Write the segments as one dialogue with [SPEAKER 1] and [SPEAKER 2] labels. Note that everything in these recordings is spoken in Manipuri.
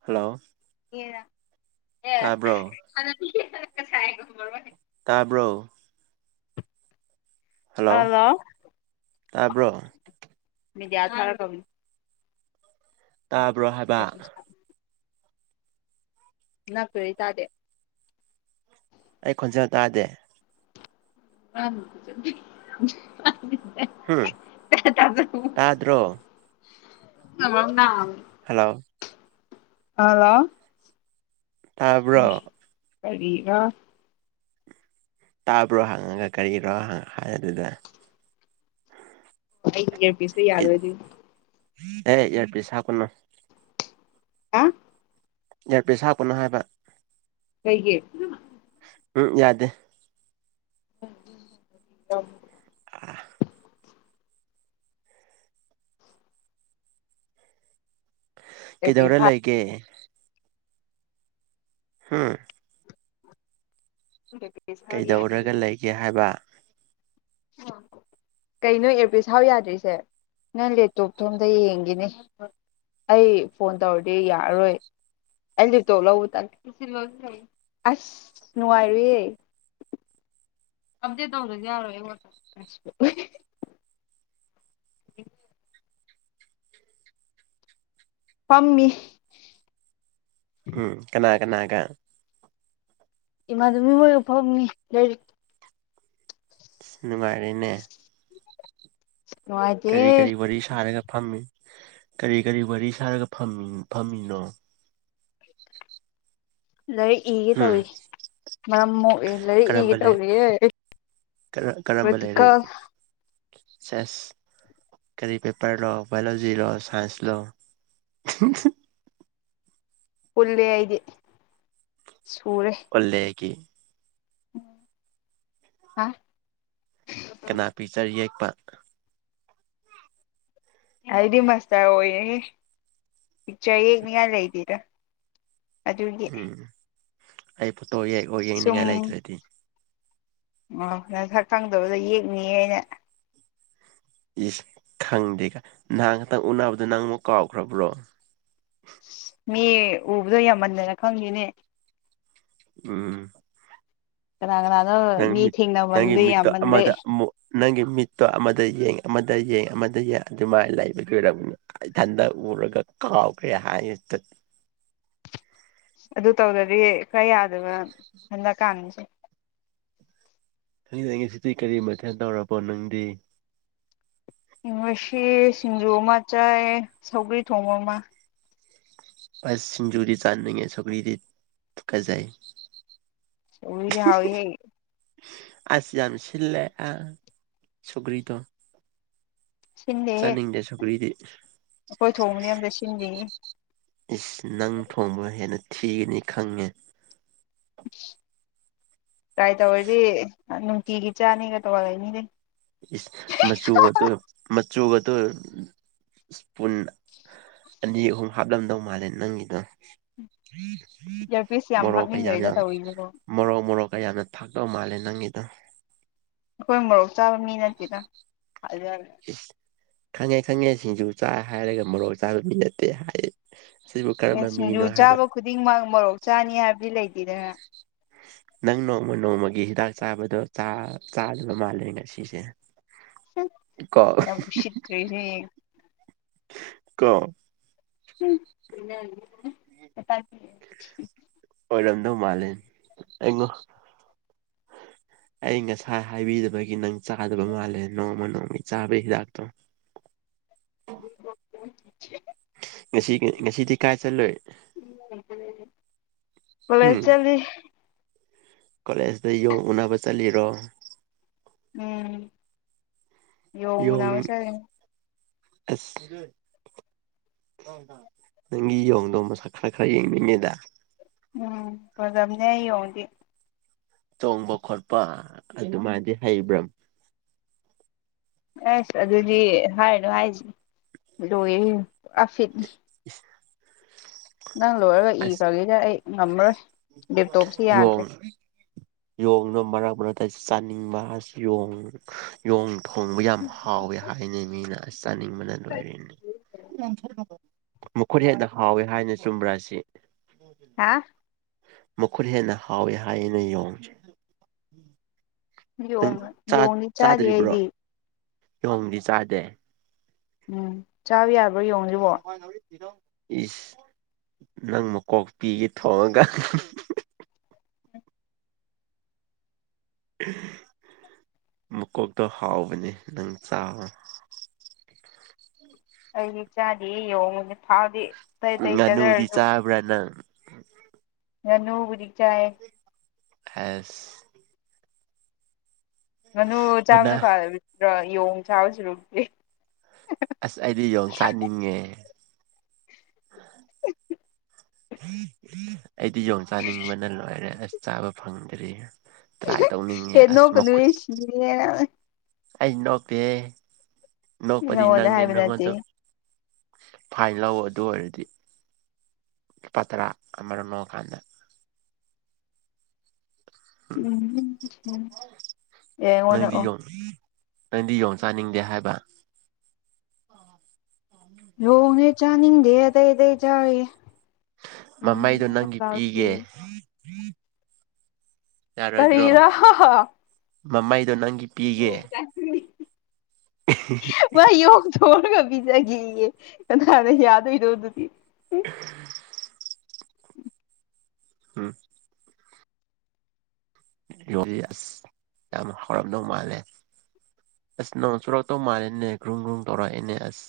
[SPEAKER 1] ꯍꯜꯂꯣ ꯇꯥꯕ꯭ꯔꯣ
[SPEAKER 2] [unintelligible]
[SPEAKER 1] ꯇꯥꯕ꯭ꯔꯣ ꯍꯜꯂꯣ
[SPEAKER 2] ꯑꯥꯜꯂꯣ
[SPEAKER 1] ꯇꯥꯕ꯭ꯔꯣ
[SPEAKER 2] ꯃꯦꯗꯤꯌꯥ ꯊꯥꯔ [unintelligible]
[SPEAKER 1] ꯇꯥꯕ꯭ꯔꯣ ꯍꯥꯏꯕ
[SPEAKER 2] ꯅꯛ [unintelligible] ꯇꯗꯦ
[SPEAKER 1] ꯑꯩ ꯈꯣꯟꯖꯦꯜ ꯇꯥꯗꯦ
[SPEAKER 2] [inaudible]
[SPEAKER 1] ꯍꯨꯝ ꯇꯥꯗ꯭ꯔꯣ
[SPEAKER 2] [unintelligible] [unintelligible]
[SPEAKER 1] ꯍꯜꯂꯣ
[SPEAKER 2] ꯍꯥꯂꯣ
[SPEAKER 1] ꯇꯥꯕ꯭ꯔꯣ
[SPEAKER 2] ꯀꯔꯤꯔ
[SPEAKER 1] ꯇꯥꯕ꯭ꯔꯣ ꯍꯪꯉꯒ ꯀꯔꯤꯔꯣ ꯍꯪ ꯍꯥꯏꯅꯗꯦꯗ
[SPEAKER 2] ꯑꯩꯒꯤ ꯏꯌꯔꯄꯤꯁꯁꯦ ꯌꯥꯗꯕꯥ ꯗꯨꯏ
[SPEAKER 1] ꯑꯦ ꯏꯌꯔꯄꯤꯁ ꯍꯥꯞꯀꯅꯣ
[SPEAKER 2] ꯍꯥ
[SPEAKER 1] ꯏꯌꯔꯄꯤꯁ ꯍꯥꯞꯀꯅꯣ ꯍꯥꯏꯕ
[SPEAKER 2] ꯀꯩꯒꯤ ꯏꯌꯥꯔꯄꯤꯁ
[SPEAKER 1] ꯎꯝ ꯌꯥꯗꯦ
[SPEAKER 2] [unintelligible]
[SPEAKER 1] ꯑꯥ ꯀꯩꯗꯧꯔ
[SPEAKER 2] ꯏꯌꯥꯔꯄꯤꯁ
[SPEAKER 1] ꯂꯩꯒꯦ ꯍꯨꯝ
[SPEAKER 2] [unintelligible] ꯌꯥꯗꯦ
[SPEAKER 1] ꯀꯩꯗꯧꯔꯒ ꯂꯩꯒꯦ ꯍꯥꯏꯕ [unintelligible]
[SPEAKER 2] ꯀꯩꯅꯣ ꯑꯦꯔꯄꯤꯁ ꯍꯥꯞꯄ ꯌꯥꯗ꯭ꯔꯤꯁꯦ ꯅꯪ ꯂꯦꯞꯇꯣꯞꯇꯣ ꯑꯝꯇ ꯌꯦꯡꯒꯦꯅꯦ ꯑꯩ ꯐꯣꯟ ꯇꯧꯔꯗꯤ ꯌꯥꯔꯔꯣꯏ ꯑꯩ ꯂꯦꯞꯇꯣꯞ ꯂꯧꯕ ꯇꯜ [unintelligible] ꯑꯁ ꯅꯨꯡꯉꯥꯏꯔꯣꯏꯌꯦ ꯑꯞꯗꯦꯠ ꯇꯧꯗ꯭ꯔꯁꯨ ꯌꯥꯔꯣꯏ [unintelligible] ꯎꯝ ꯐꯝꯃꯤ
[SPEAKER 1] ꯎꯝ ꯀꯅꯥ ꯀꯅꯥꯒ
[SPEAKER 2] ꯏꯃꯥꯅꯕꯤ ꯃꯈꯣꯏꯒ ꯐꯝꯃꯤ ꯂꯥꯏꯔꯤꯛ
[SPEAKER 1] ꯅꯨꯡꯉꯥꯏꯔꯦꯅꯦ
[SPEAKER 2] [unintelligible] ꯅꯨꯡꯉꯥꯏꯇꯦ
[SPEAKER 1] ꯀꯔꯤ ꯀꯔꯤ ꯋꯥꯔꯤ ꯁꯥꯔꯒ ꯐꯝꯃꯤ ꯀꯔꯤ ꯀꯔꯤ ꯋꯥꯔꯤ ꯁꯥꯔꯒ ꯐꯝꯃꯤ ꯐꯝꯃꯤꯅꯣ
[SPEAKER 2] ꯂꯥꯏꯔꯤꯛ ꯏꯒꯦ
[SPEAKER 1] ꯍꯨꯝ
[SPEAKER 2] ꯇꯧꯔꯤ ꯃꯔꯝ ꯃꯣꯛꯑꯦ ꯂꯥꯏꯔꯤꯛ ꯏꯒꯦ ꯇꯧꯔꯤꯌꯦ
[SPEAKER 1] ꯀ ꯀꯔꯝꯕ ꯂꯥꯏꯔꯤꯛ
[SPEAKER 2] ꯄ꯭ꯔꯦꯛꯇꯤꯀꯦꯜ
[SPEAKER 1] ꯁꯤꯁ ꯀꯔꯤ ꯄꯦꯄꯔ ꯂꯣ ꯕꯥꯏꯌꯣꯂꯣꯖꯤ ꯂꯣ ꯁꯥꯏꯟꯁ ꯂꯣ
[SPEAKER 2] ꯄꯨꯨꯜꯂꯦ ꯑꯩꯗꯤ ꯁꯨꯔꯦ
[SPEAKER 1] ꯄꯨꯜꯂꯦꯒꯤ
[SPEAKER 2] ꯎꯝ ꯍꯥ
[SPEAKER 1] ꯀꯅꯥ ꯄꯤꯛꯆꯔ ꯌꯦꯛꯄ
[SPEAKER 2] ꯑꯩꯗꯤ ꯃꯁꯇꯔ ꯑꯣꯏꯔꯦꯍꯦ ꯄꯤꯛꯆꯔ ꯌꯦꯛꯅꯤꯡꯉꯥꯏ ꯂꯩꯇꯦꯗ ꯑꯗꯨꯒꯤ
[SPEAKER 1] ꯎꯝ ꯑꯩ ꯐꯣꯠꯇꯣ ꯌꯦꯛꯑꯣ
[SPEAKER 2] ꯁꯨꯝ
[SPEAKER 1] ꯌꯦꯛꯅꯤꯡꯉꯥꯏ ꯂꯩꯇ꯭ꯔꯗꯤ
[SPEAKER 2] ꯑꯣ ꯅꯁꯛ ꯈꯪꯗꯕꯗꯣ ꯌꯦꯛꯅꯤꯌꯦ ꯑꯩꯅ
[SPEAKER 1] ꯏꯁꯁ ꯈꯪꯗꯦꯒꯥꯏ ꯅꯍꯥꯟ ꯈꯇꯪ ꯎꯅꯕꯗꯣ ꯅꯪ ꯑꯃꯨꯛ ꯀꯥꯎꯈ꯭ꯔꯕ꯭ꯔꯣ
[SPEAKER 2] ꯃꯤ ꯎꯕꯗꯣ ꯌꯥꯝꯃꯟꯗꯅ ꯈꯪꯗꯦꯅꯦ
[SPEAKER 1] ꯎꯝ
[SPEAKER 2] ꯀꯥꯅꯥ ꯀꯥꯅꯥꯅꯣ
[SPEAKER 1] ꯅꯪ ꯃꯤꯠ ꯅꯪꯒꯤ ꯃꯤꯠꯇꯣ ꯑꯃꯗ ꯑꯃꯨꯛ ꯅꯪꯒꯤ ꯃꯤꯠꯇꯣ ꯑꯃꯗ ꯌꯦꯡ ꯑꯃꯗ ꯌꯦꯡ ꯑꯃꯗ ꯌꯦꯡ ꯑꯗꯨꯃꯥꯏꯅ ꯂꯩꯕꯩ ꯑꯣꯏꯔꯝꯅꯤ ꯏꯊꯟꯗ ꯎꯔꯒ ꯀꯥꯎꯈ꯭ꯔꯦ ꯍꯥꯏꯅ
[SPEAKER 2] ꯑꯗꯨ ꯇꯧꯗꯔꯗꯤ ꯀꯥꯗꯥꯏ ꯌꯥꯗꯣꯏꯕ ꯍꯟꯗꯛꯀꯥꯟꯁꯦ
[SPEAKER 1] ꯉꯁꯤ [unintelligible] ꯗꯤ ꯀꯔꯤ ꯃꯊꯦꯜ ꯇꯧꯔꯕꯣ ꯅꯪꯗꯤ
[SPEAKER 2] ꯉꯁꯤ ꯁꯤꯡꯖꯨ ꯑꯃ ꯆꯥꯏ ꯁꯧꯒ꯭ꯔꯤ ꯊꯣꯡꯕ ꯑꯃ
[SPEAKER 1] ꯑꯁ ꯁꯤꯡꯖꯨꯗꯤ ꯆꯥꯥꯅꯤꯡꯉꯦ ꯁꯧꯒꯔꯤꯗꯤ ꯇꯨꯀꯠꯆꯩ
[SPEAKER 2] ꯁꯧꯒ꯭ꯔꯤꯗꯤ ꯍꯥꯎꯋꯤꯍꯦ꯫
[SPEAKER 1] ꯑꯁ ꯌꯥꯝ ꯁꯤꯜꯂꯦ ꯑ ꯁꯧꯒ꯭ꯔꯤꯗꯣ꯫ ꯆꯥꯅꯤꯡꯗꯦ ꯁꯧꯒ꯭ꯔꯤꯗꯤ꯫
[SPEAKER 2] ꯑꯈꯣꯏ ꯊꯣꯡꯕꯅꯤ ꯑꯝꯇ ꯁꯤꯟꯗꯦꯍꯦ꯫
[SPEAKER 1] ꯏꯁ ꯅꯪ ꯊꯣꯡꯕ ꯍꯦꯟꯅ ꯊꯤꯒꯅꯤ ꯈꯪꯉꯦ꯫
[SPEAKER 2] ꯇ꯭ꯔꯥꯏ ꯇꯧꯔꯗꯤ ꯅꯨꯡꯇꯤꯒꯤ ꯆꯥꯅꯤꯡꯉꯒ ꯇꯧꯔ ꯂꯩꯅꯤꯅꯦ꯫
[SPEAKER 1] ꯏꯁ ꯃꯆꯨꯒꯗꯣ ꯃꯆꯨꯒꯗꯣ ꯁ꯭ꯄꯨꯟ ꯑꯅꯤ ꯑꯍꯨꯝ ꯍꯥꯞꯂꯝꯗꯧ ꯃꯥꯜꯂꯦ ꯅꯪꯒꯤꯗꯣ꯫
[SPEAKER 2] ꯏꯌꯥꯔꯄꯤꯁ ꯌꯥꯝ
[SPEAKER 1] ꯃꯣꯔꯣꯛ ꯀꯌꯥꯝ
[SPEAKER 2] ꯍꯥꯞꯅꯤꯡꯒ꯭ꯔꯦꯗ
[SPEAKER 1] ꯌꯥꯝ
[SPEAKER 2] ꯇꯧꯔꯤꯁꯤꯕꯣ
[SPEAKER 1] ꯃꯣꯔꯣꯛ ꯃꯣꯔꯣꯛꯀ ꯌꯥꯝꯅ ꯊꯥꯛꯗꯧ ꯃꯥꯜꯂꯦ ꯅꯪꯒꯤꯗꯣ꯫
[SPEAKER 2] ꯑꯈꯣꯏ ꯃꯣꯔꯣꯛ ꯆꯥꯕ ꯃꯤ ꯅꯠꯇꯦꯗ ꯍꯥꯏꯖꯜꯂꯦ꯫
[SPEAKER 1] ꯏꯁ ꯈꯪꯉꯦ ꯈꯪꯉꯦ ꯁꯤꯡꯖꯨ ꯆꯥꯏ ꯍꯥꯏꯔꯒ ꯃꯣꯔꯣꯛ ꯆꯥꯕ ꯃꯤ ꯅꯠꯇꯦ ꯍꯥꯏ꯫ ꯁꯤꯕꯨ
[SPEAKER 2] ꯑꯦ
[SPEAKER 1] ꯀꯔꯝꯕ
[SPEAKER 2] ꯁꯤꯡꯖꯨ
[SPEAKER 1] ꯃꯤꯅꯣ ꯍꯥꯏꯕ꯫
[SPEAKER 2] ꯆꯥꯕ ꯈꯨꯗꯤꯡꯃꯛ ꯃꯣꯔꯣꯛ ꯆꯥꯅꯤ ꯍꯥꯏꯕꯗꯤ ꯂꯩꯇꯦꯗꯅ꯫
[SPEAKER 1] ꯅꯪ ꯅꯣꯡꯃ ꯅꯣꯡꯃꯒꯤ ꯍꯤꯗꯥꯛ ꯆꯥꯕꯗꯣ ꯆꯥ ꯆꯥꯗꯕ ꯃꯥꯜꯂꯦ ꯉꯁꯤꯁꯦ꯫ ꯀꫭ
[SPEAKER 2] ꯌꯥꯝ ꯎꯁꯤꯠꯇ꯭ꯔꯤꯁꯦ
[SPEAKER 1] ꯀꫭ
[SPEAKER 2] [inaudible]
[SPEAKER 1] ꯑꯣꯏꯔꯝꯗꯧ ꯃꯥꯜꯂꯦ ꯑꯩꯉꯣ꯫ ꯑꯩ ꯉꯁꯥꯏ ꯍꯥꯏꯕꯤꯗꯕꯒꯤ ꯅꯪ ꯆꯥꯗꯕ ꯃꯥꯜꯂꯦ ꯅꯣꯡꯃ ꯅꯣꯡꯃꯒꯤ ꯆꯥꯕ ꯍꯤꯗꯥꯛꯇꯣ꯫
[SPEAKER 2] [inaudible]
[SPEAKER 1] ꯉꯁꯤ ꯉꯁꯤꯗꯤ ꯀꯥꯏ ꯆꯠꯂꯨꯏ꯫
[SPEAKER 2] ꯀꫭꯜꯂꯦꯖ
[SPEAKER 1] ꯎꯝ
[SPEAKER 2] ꯆꯠꯂꯤ꯫
[SPEAKER 1] ꯀꯣꯂꯦꯖꯇ ꯌꯣꯡ ꯎꯅꯕ ꯆꯠꯂꯤꯔꯣ꯫
[SPEAKER 2] ꯎꯝ ꯌꫭꯡ
[SPEAKER 1] ꯌꯣꯡ
[SPEAKER 2] ꯎꯅꯕ ꯆꯠꯂꯤꯅꯤ꯫
[SPEAKER 1] [unintelligible] ꯅꯪꯒꯤ ꯌꯣꯡꯗꯣ ꯃꯁꯛ ꯈꯔ ꯈꯔ ꯌꯦꯡꯅꯤꯡꯉꯦꯗ꯫
[SPEAKER 2] ꯎꯝ ꯐꯖꯕꯅꯦ ꯑꯩ ꯌꯦꯡꯗꯤ꯫
[SPEAKER 1] ꯆꯣꯡꯕ ꯈꯣꯠꯄ ꯑꯗꯨ ꯃꯥꯗꯤ ꯍꯩꯕ꯭ꯔ꯫
[SPEAKER 2] ꯑꯁ ꯑꯗꯨꯗꯤ ꯍꯥꯏꯔꯅꯨ ꯍꯥꯏꯁꯤꯅꯤ ꯂꯣꯏꯔꯦ ꯄꯨꯔꯥ ꯐꯤꯠꯅꯤ꯫
[SPEAKER 1] [inaudible]
[SPEAKER 2] ꯅꯪ ꯂꯣꯏꯔꯒ ꯏꯈ꯭ꯔꯒꯦꯗꯤ ꯑꯩ ꯉꯝꯃꯔꯣꯏ꯫ ꯂꯦꯞꯇꯣꯞꯁꯤ ꯌꯥꯗ꯭ꯔꯦ
[SPEAKER 1] ꯌꫭꯡ꯫ ꯌꯣꯡꯗꫭ ꯃꯔꯛ ꯃꯔꯛꯇꯁꯨ ꯆꯥꯅꯤꯡꯕ ꯌꫭꯡ ꯌꯣꯡ ꯊꯣꯡꯕ ꯌꯥꯝ ꯍꯥꯎꯋꯤ ꯍꯥꯏꯅ ꯃꯤꯅ ꯆꯥꯅꯤꯡꯕꯅ ꯂꫭꯏꯔꯦꯅꯦ ꯃꯈꯨꯠ ꯍꯦꯟꯅ ꯍꯥꯎꯋꯦ ꯍꯥꯏꯅ ꯆꯨꯝꯕ꯭ꯔꯥ ꯑꯁꯤ꯫
[SPEAKER 2] ꯍꯥ꯫
[SPEAKER 1] ꯃꯈꯨꯠ ꯍꯦꯟꯅ ꯍꯥꯎꯋꯦ ꯍꯥꯏꯑꯦꯅ ꯌꯦꯡꯁꯦ꯫ ꯅꯪ
[SPEAKER 2] ꯌꯣꯡ
[SPEAKER 1] ꯆꯥꯠ
[SPEAKER 2] ꯌꯣꯡꯗꯤ ꯆꯥꯗꯦ
[SPEAKER 1] ꯆꯥꯗ꯭ꯔꯤꯕ꯭ꯔꯣ
[SPEAKER 2] ꯑꯩꯗꯤ
[SPEAKER 1] ꯌꯣꯡꯗꯤ ꯆꯥꯗꯦ꯫
[SPEAKER 2] ꯎꯝ ꯆꯥꯕ ꯌꯥꯕ꯭ꯔꯣ ꯌꯣꯡꯁꯤꯕꯣ꯫
[SPEAKER 1] [inaudible] ꯏꯁ ꯅꯪ ꯃꯀꯣꯛꯄꯤꯒꯦ ꯊꯣꯡꯉꯒ ꯃꯀꯣꯛꯇꯣ ꯍꯥꯎꯕꯅꯦ ꯅꯪ ꯆꯥꯋꫭ꯫
[SPEAKER 2] ꯑꯩꯗꯤ ꯆꯥꯗꯤꯍꯦ ꯌꯦꯡꯉꯨꯅꯦ ꯐꯥꯎꯗꯤ꯫ ꯑꯇꯩ ꯑꯇꯩ
[SPEAKER 1] ꯉꯥꯅꯨꯗꯤ
[SPEAKER 2] ꯆꯥꯖꯔꯁꯨ
[SPEAKER 1] ꯆꯥꯕ꯭ꯔꯥ ꯅꯪ꯫
[SPEAKER 2] ꯉꯥꯅꯨꯕꯨꯗꯤ ꯆꯥꯑꯦ꯫
[SPEAKER 1] ꯍꯦꯁ꯫
[SPEAKER 2] ꯉꯥꯅꯨ ꯆꯥꯕꯅ
[SPEAKER 1] ꯃꯅꯥ
[SPEAKER 2] ꯐꯥꯗ꯭ꯔꯥ ꯌꯦꯣꯡ ꯆꯥꯕꯁꯨꯨꯔꯨ
[SPEAKER 1] ꯑꯁ ꯑꯩꯗꯤ ꯌꯣꯡꯆꯥꯛꯅꯤꯡꯉꯦ ꯑꯩꯗꯤ ꯌꯣꯣꯡ ꯆꯥꯅꯤꯡꯕꯅ ꯂꯣꯏꯔꯦ ꯑꯁ ꯆꯥꯕ ꯐꯪꯗ꯭ꯔꯤ ꯇ꯭ꯔꯥꯏ ꯇꯧꯅꯤꯡꯉꯦ
[SPEAKER 2] ꯍ‌ꯦ
[SPEAKER 1] ꯑꯁ ꯃꯈꯨꯠ
[SPEAKER 2] ꯅꯣꯀꯅꯨꯍ‌ꯦ ꯁꯤꯅꯤꯌ‌ꯦ
[SPEAKER 1] ꯑꯩ ꯅꯣꯛꯇ‌ꯦꯍ‌ꯦ
[SPEAKER 2] ꯅꯪ
[SPEAKER 1] ꯅꯣꯛꯄꯗꯤ
[SPEAKER 2] ꯅꯪꯉꯣꯟꯗ
[SPEAKER 1] ꯅꯪꯅꯦ
[SPEAKER 2] ꯍꯥꯏꯕ
[SPEAKER 1] ꯅꯪꯉꯣꯗ
[SPEAKER 2] ꯅꯠꯇꯦꯍꯦ
[SPEAKER 1] ꯐꯥꯏꯟ ꯂꯧꯑꯣ ꯑꯗꯨ ꯑꯣꯏꯔꯗꯤ ꯄꯇ꯭ꯔꯥ ꯑꯔꯅꯣ ꯀꯥꯟꯗ
[SPEAKER 2] ꯎꯝ
[SPEAKER 1] ꯅꯪꯗꯤ
[SPEAKER 2] ꯌꯥꯡꯉꯣꯟꯗꯑꯣ
[SPEAKER 1] ꯌꯣꯡ ꯅꯪꯗꯤ ꯌꯣꯡ ꯆꯥꯅꯤꯡꯗꯦ ꯍꯥꯏꯕ
[SPEAKER 2] ꯌ‌ꯣꯡꯗꯤ ꯆꯥꯅꯤꯡꯗꯦ ꯑꯇꯩ ꯑꯇꯩ ꯆꯥꯏꯌꯦ
[SPEAKER 1] ꯃꯃꯩꯗꯣ ꯅꯪꯒꯤ ꯄꯤꯒꯦ ꯌꯥꯔꯣꯏꯗ꯭ꯔꯣ
[SPEAKER 2] ꯀꯔꯤꯔꯥ
[SPEAKER 1] ꯃꯃꯥꯏꯗꯣ ꯅꯪꯒꯤ ꯄꯤꯒꯦ
[SPEAKER 2] ꯌ‌ꯣꯡ ꯊ‌ꯣꯡꯉꯥꯒꯥ ꯄꯤꯖꯥꯒ‌ꯦꯌ‌ꯦ ꯀꯅꯥꯅꯥ ꯌꯥꯗ‌ꯣꯏꯅ‌ꯣ ꯗꯨꯗꯤ
[SPEAKER 1] [unintelligible] ꯎꯝ ꯌꯣꯡꯁ‌ꯦ ꯑꯁ ꯌꯥꯝ ꯍꯥꯎꯔꯝꯗꯧ ꯃꯥꯜꯂꯦ ꯑꯁ ꯅꯣꯡ ꯆꯨꯔꯛꯇꯧ ꯃꯥꯜꯂꯦꯅꯦ ꯒ꯭ꯔꯨꯝ ꯒ꯭ꯔꯨꯡ ꯇꯧꯔꯛꯑꯦꯅꯦ ꯑꯁ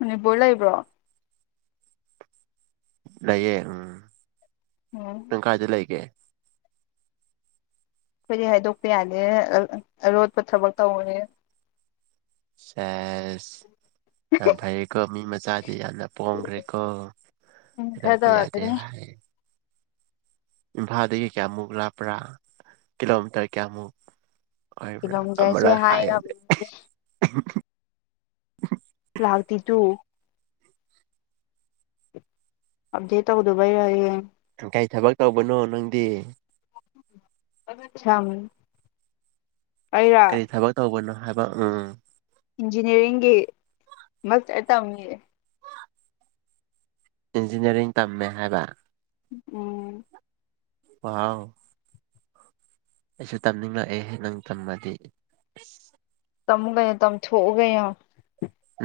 [SPEAKER 2] ꯃꯅꯤꯄꯨꯔ ꯂꯩꯕ꯭ꯔꯣ
[SPEAKER 1] ꯂꯩꯌꯦ ꯎꯝ
[SPEAKER 2] ꯎꯝ
[SPEAKER 1] ꯅꯪ
[SPEAKER 2] ꯑꯩꯈꯣꯏꯗꯤ
[SPEAKER 1] ꯀꯥꯏꯗ ꯂꯩꯒꯦ
[SPEAKER 2] ꯑꯩꯈꯣꯏꯗꯤ ꯍꯥꯏꯗꯣꯛꯄ ꯌꯥꯗ‌ꯦ ꯑꯔꯣꯠꯄ ꯊꯕꯛ ꯇꯧꯋꯦ
[SPEAKER 1] ꯁꯦꯁ ꯌꯥꯝ ꯐꯩꯀꯣ ꯃꯤ ꯃꯆꯥꯗꯤ ꯌꯥꯝꯅ ꯄꯣꯝꯈ꯭ꯔꯦꯀꯣ
[SPEAKER 2] ꯎꯝ ꯈꯔ
[SPEAKER 1] ꯍꯥꯏꯩꯗꯣꯛꯄ ꯌꯥꯗꯦ
[SPEAKER 2] ꯇꯧꯔꯛꯀꯅꯤ
[SPEAKER 1] ꯍꯥꯏ ꯏꯝꯐꯥꯜꯗꯒꯤ ꯀꯌꯥꯃꯨꯛ ꯂꯥꯞꯄ꯭ꯔꯥ ꯀꯤꯂꯣꯃꯤꯇꯔ ꯀꯌꯥꯃꯨꯛ
[SPEAKER 2] ꯀꯤꯂꯣꯃꯤꯇꯔꯁꯦ
[SPEAKER 1] ꯑꯃꯥꯔꯛ ꯍꯥꯏꯌꯨꯅ‌ꯦ
[SPEAKER 2] ꯍꯥꯏꯅꯕꯅꯤ ꯂꯥꯛꯇ‌ꯦ ꯇꯨ ꯑꯞꯗ‌ꯦꯠ ꯇꯧꯗꯕꯩꯔ ꯍꯌ‌ꯦꯡ
[SPEAKER 1] ꯀꯩ ꯊꯕꯛ ꯇꯧꯕꯅꯣ ꯅꯪꯗꯤ
[SPEAKER 2] ꯁꯝ ꯑꯩꯔ
[SPEAKER 1] ꯀꯩ ꯊꯕꯛ ꯇꯧꯕꯅꯣ ꯍꯥꯏꯕ ꯎꯝ
[SPEAKER 2] ꯏꯟꯖꯤꯅꯤꯌꯥꯔꯤꯡꯒꯤ ꯃꯔꯛꯇ ꯇꯝꯃꯤꯌꯦ
[SPEAKER 1] ꯏꯟꯖꯤꯅꯤꯌꯥꯔꯤꯡ ꯇꯝꯃꯦ ꯍꯥꯏꯕ
[SPEAKER 2] ꯎꯝ
[SPEAKER 1] ꯋꯥꯎ ꯑꯩꯁꯨ ꯇꯝꯅꯤꯡꯉꯛꯑꯦ ꯅꯪ ꯇꯝꯃꯗꯤ
[SPEAKER 2] ꯇꯝꯃꯨ ꯀꯩꯅ‌ꯣ ꯇꯝ ꯊꯣꯛꯎ ꯀꯩꯅ‌ꯣ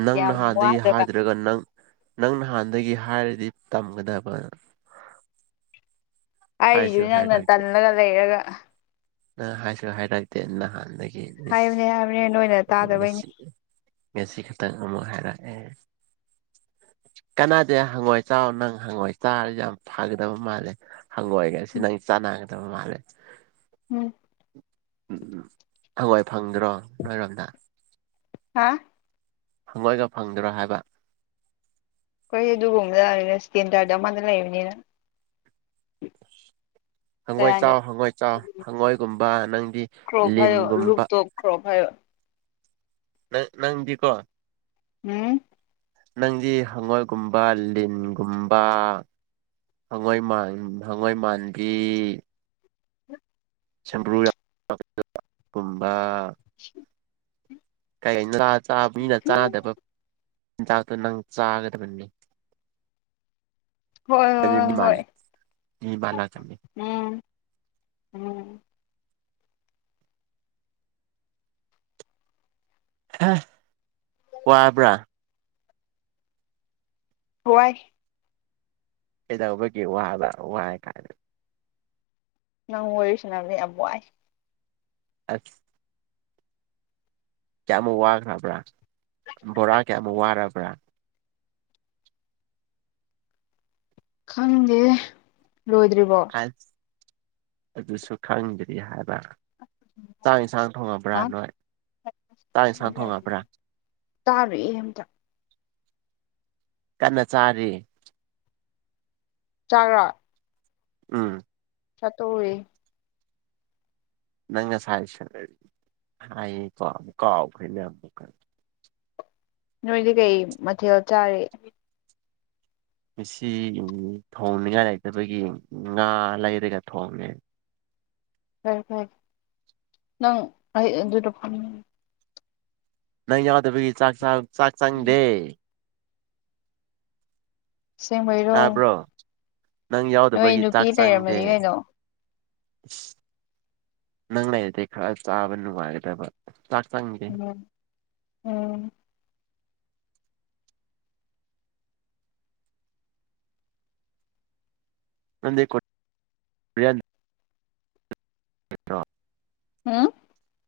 [SPEAKER 1] ꯅꯪ ꯅꯍꯥꯟꯗꯒꯤ ꯍꯥꯏꯗ꯭ꯔꯒ ꯅꯪ ꯅꯪ ꯅꯍꯥꯟꯗꯒꯤ ꯍꯥꯏꯔꯗꯤ ꯇꯝꯒꯗꯕ ꯍꯥꯏꯁꯨ
[SPEAKER 2] ꯍꯥꯏꯔꯤꯗꯨ ꯅꯪꯅ
[SPEAKER 1] ꯍꯥꯏꯔꯛꯇꯦ
[SPEAKER 2] ꯇꯜꯂꯒ ꯂꯩꯔꯒ
[SPEAKER 1] ꯅꯪ ꯍꯥꯏꯁꯨ ꯍꯥꯏꯔꯛꯇꯦ ꯅꯍꯥꯟꯗꯒꯤ ꯏꯁ
[SPEAKER 2] ꯍꯥꯏꯕꯅꯦ ꯍꯥꯏꯕꯅꯦ ꯅꯣꯏꯅ ꯇꯥꯗꯕꯩꯅꯦ
[SPEAKER 1] ꯉꯁꯤ ꯉꯁꯤ ꯈꯛꯇꯪ ꯑꯃꯨꯛ ꯍꯥꯏꯔꯛꯑꯦ ꯀꯅꯥꯗ ꯍꯪꯉꯣꯏ ꯆ ꯅꯪ ꯍꯪꯉꯣꯏ ꯆꯥꯔꯁꯨ ꯌꯥꯝ ꯐꯒꯗꯕ ꯃꯥꯜꯂꯦ ꯍꯪꯉꯣꯏꯒꯦ ꯁꯤ
[SPEAKER 2] ꯎꯝ
[SPEAKER 1] ꯅꯪ ꯆꯥꯟꯅꯒꯗꯕ ꯃꯥꯜꯂꯦ
[SPEAKER 2] ꯎꯝ
[SPEAKER 1] ꯍꯪꯉ‌ꯣꯏ ꯐꯪꯗ꯭ꯔꯣ ꯅꯣꯏꯔꯣꯝꯗ
[SPEAKER 2] ꯍꯥ
[SPEAKER 1] ꯍꯪꯉꯣꯏꯒ ꯐꯪꯗ꯭ꯔꯥ ꯍꯥꯏꯕ
[SPEAKER 2] ꯈꯣꯏꯗꯤ ꯗꯨꯒꯨꯝꯕꯗ [unintelligible] ꯏꯁꯇꯦꯟꯗꯔꯗ ꯑꯃꯗ ꯂꯩꯕꯅꯤꯅ ꯀꯩ
[SPEAKER 1] ꯍꯪꯒꯣꯏ
[SPEAKER 2] ꯍꯥꯏꯅꯣ
[SPEAKER 1] ꯆꯥꯎ ꯍꯪꯒꯣꯏ ꯆꯥꯎ ꯍꯪꯉꯣꯏꯒꯨꯝꯕ ꯅꯪꯗꯤ
[SPEAKER 2] ꯀ꯭ꯔꯣꯞ ꯍꯥꯏꯌꯣ
[SPEAKER 1] ꯂꯤꯟꯒꯨꯝꯕ
[SPEAKER 2] [unintelligible]
[SPEAKER 1] ꯅꯪ ꯅꯪꯗꯤꯀꯣ
[SPEAKER 2] ꯍꯝ
[SPEAKER 1] ꯅꯪꯗꯤ ꯍꯪꯉꯣꯏꯒꯨꯝꯕ ꯂꯤꯟꯒꯨꯝꯕ ꯍꯪꯉꯣꯏ ꯃꯥꯟ ꯍꯪꯉꯣꯏ ꯃꯥꯟꯕꯤ ꯁꯕ꯭ꯔꯨ ꯌꯥꯝ ꯀꯨꯝꯕ
[SPEAKER 2] [inaudible]
[SPEAKER 1] ꯀꯩꯥ ꯉꯥ ꯆꯥꯕ ꯃꯤꯅ ꯆꯥꯗꯕ ꯆꯤꯟꯖꯥꯛꯇꯣ ꯅꯪ ꯆꯥꯒꯗꯕꯅꯤ
[SPEAKER 2] ꯍꯣꯏ ꯍꯣꯏ ꯍꯣꯏ ꯍꯣꯏ
[SPEAKER 1] [unintelligible]
[SPEAKER 2] ꯎꯝ ꯎꯝ
[SPEAKER 1] ꯍꯥ ꯋꯥꯕ꯭ꯔꯥ
[SPEAKER 2] ꯋꯥꯏ
[SPEAKER 1] ꯀꯩꯗꯧꯕꯒꯤ ꯋꯥꯕ ꯋꯥꯏ ꯀꯥꯏꯅ
[SPEAKER 2] ꯅꯪ ꯋꯥꯔꯤ ꯁꯥꯟꯕꯅꯤ ꯌꯥꯝ ꯋꯥꯏ
[SPEAKER 1] ꯑꯁ ꯀꯌꯥꯃꯨꯛ ꯋꯥꯈ꯭ꯔꯕ꯭ꯔꯥ ꯕꯣꯔꯥ ꯀꯌꯥꯃꯨꯛ ꯋꯥꯔꯕ꯭ꯔꯥ
[SPEAKER 2] ꯈꯪꯗꯦ ꯂꯣꯏꯗ꯭ꯔꯤꯕꯣ
[SPEAKER 1] ꯑꯗꯨꯁꯨ ꯈꯪꯗꯔꯤ ꯍꯥꯏꯕ ꯆꯥꯛ ꯑꯦꯟꯁꯥꯡ ꯊꯣꯡꯉꯕ꯭ꯔꯥ
[SPEAKER 2] ꯍꯥ
[SPEAKER 1] ꯅꯣꯏ ꯆꯥꯛ ꯑꯦꯟꯁꯥꯡ ꯊꯣꯡꯉꯕ꯭ꯔꯥ
[SPEAKER 2] ꯇꯥꯔꯨꯏ ꯏ ꯑꯝꯇ
[SPEAKER 1] ꯀꯟꯅ ꯆꯥꯔꯤ
[SPEAKER 2] ꯆꯥꯛꯔꯥ
[SPEAKER 1] ꯎꯝ
[SPEAKER 2] [unintelligible]
[SPEAKER 1] ꯅꯪ ꯉꯁꯥꯏ [unintelligible] ꯍꯥꯏꯌꯦꯀꯣ ꯀꯥꯎꯈ꯭ꯔꯦꯅꯦ ꯑꯃꯨꯛꯀ
[SPEAKER 2] ꯅꯣꯏꯗꯤ ꯀꯩ ꯃꯊꯦꯜ ꯆꯥꯔꯤ
[SPEAKER 1] ꯉꯁꯤ ꯎꯝ ꯊꯣꯡꯅꯤꯉꯥꯏ ꯂꯩꯇꯕꯒꯤ ꯉꯥ ꯂꯩꯔꯒ ꯊꯣꯡꯉꯦ
[SPEAKER 2] ꯐꯔꯦ ꯐꯔꯦ ꯅꯪ ꯑꯩ ꯑꯗꯨꯗ ꯐꯪꯅꯤꯡ
[SPEAKER 1] ꯅꯪ ꯌꯥꯎꯗꯕꯒꯤ ꯆꯥꯛ ꯆꯥ ꯆꯥꯛ ꯆꯪꯗꯦ
[SPEAKER 2] ꯁꯦꯡꯕꯩꯔꯣ
[SPEAKER 1] ꯇꯥꯕ꯭ꯔꯣ ꯅꯪ ꯌꯥꯎꯗꯕꯒꯤ ꯆꯥꯛ ꯆꯪꯗꯦ
[SPEAKER 2] ꯂꯩꯔꯝꯃꯅꯤ ꯀꯩꯅꯣ
[SPEAKER 1] ꯏꯁ ꯅꯪ ꯂꯩꯔꯗꯤ ꯈꯔ ꯆꯥꯕ ꯅꯨꯡꯉꯥꯏꯒꯗꯕ ꯆꯥꯛ ꯆꯪ
[SPEAKER 2] ꯎꯝ ꯎꯝ
[SPEAKER 1] [unintelligible] [unintelligible]
[SPEAKER 2] ꯍꯝ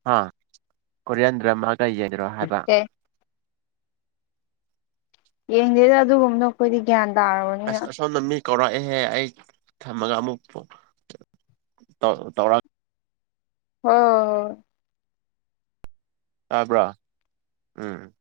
[SPEAKER 1] ꯍꯥ ꯀꯣꯔꯤꯌꯥꯟ ꯗ꯭ꯔꯃꯥꯀ ꯌꯦꯡꯗ꯭ꯔꯣ ꯍꯥꯏꯕ
[SPEAKER 2] ꯀꯩ ꯌꯦꯡꯗꯦꯗ ꯑꯗꯨꯒꯨꯝꯗ‌ꯣ ꯈꯣꯏꯗꯤ ꯒ꯭ꯌꯥꯟ ꯇꯥꯔ‌ꯣꯏ
[SPEAKER 1] ꯑꯁ ꯑꯁ‌ꯣꯟꯗ ꯃꯤ ꯀꯧꯔꯛꯑꯦꯍꯦ ꯑꯩ ꯊꯝꯃꯒ ꯑꯃꯨꯛ ꯇꯧ ꯇꯧꯔꯛ
[SPEAKER 2] ꯑꯣ
[SPEAKER 1] ꯇꯥꯕ꯭ꯔꯣ ꯎꯝ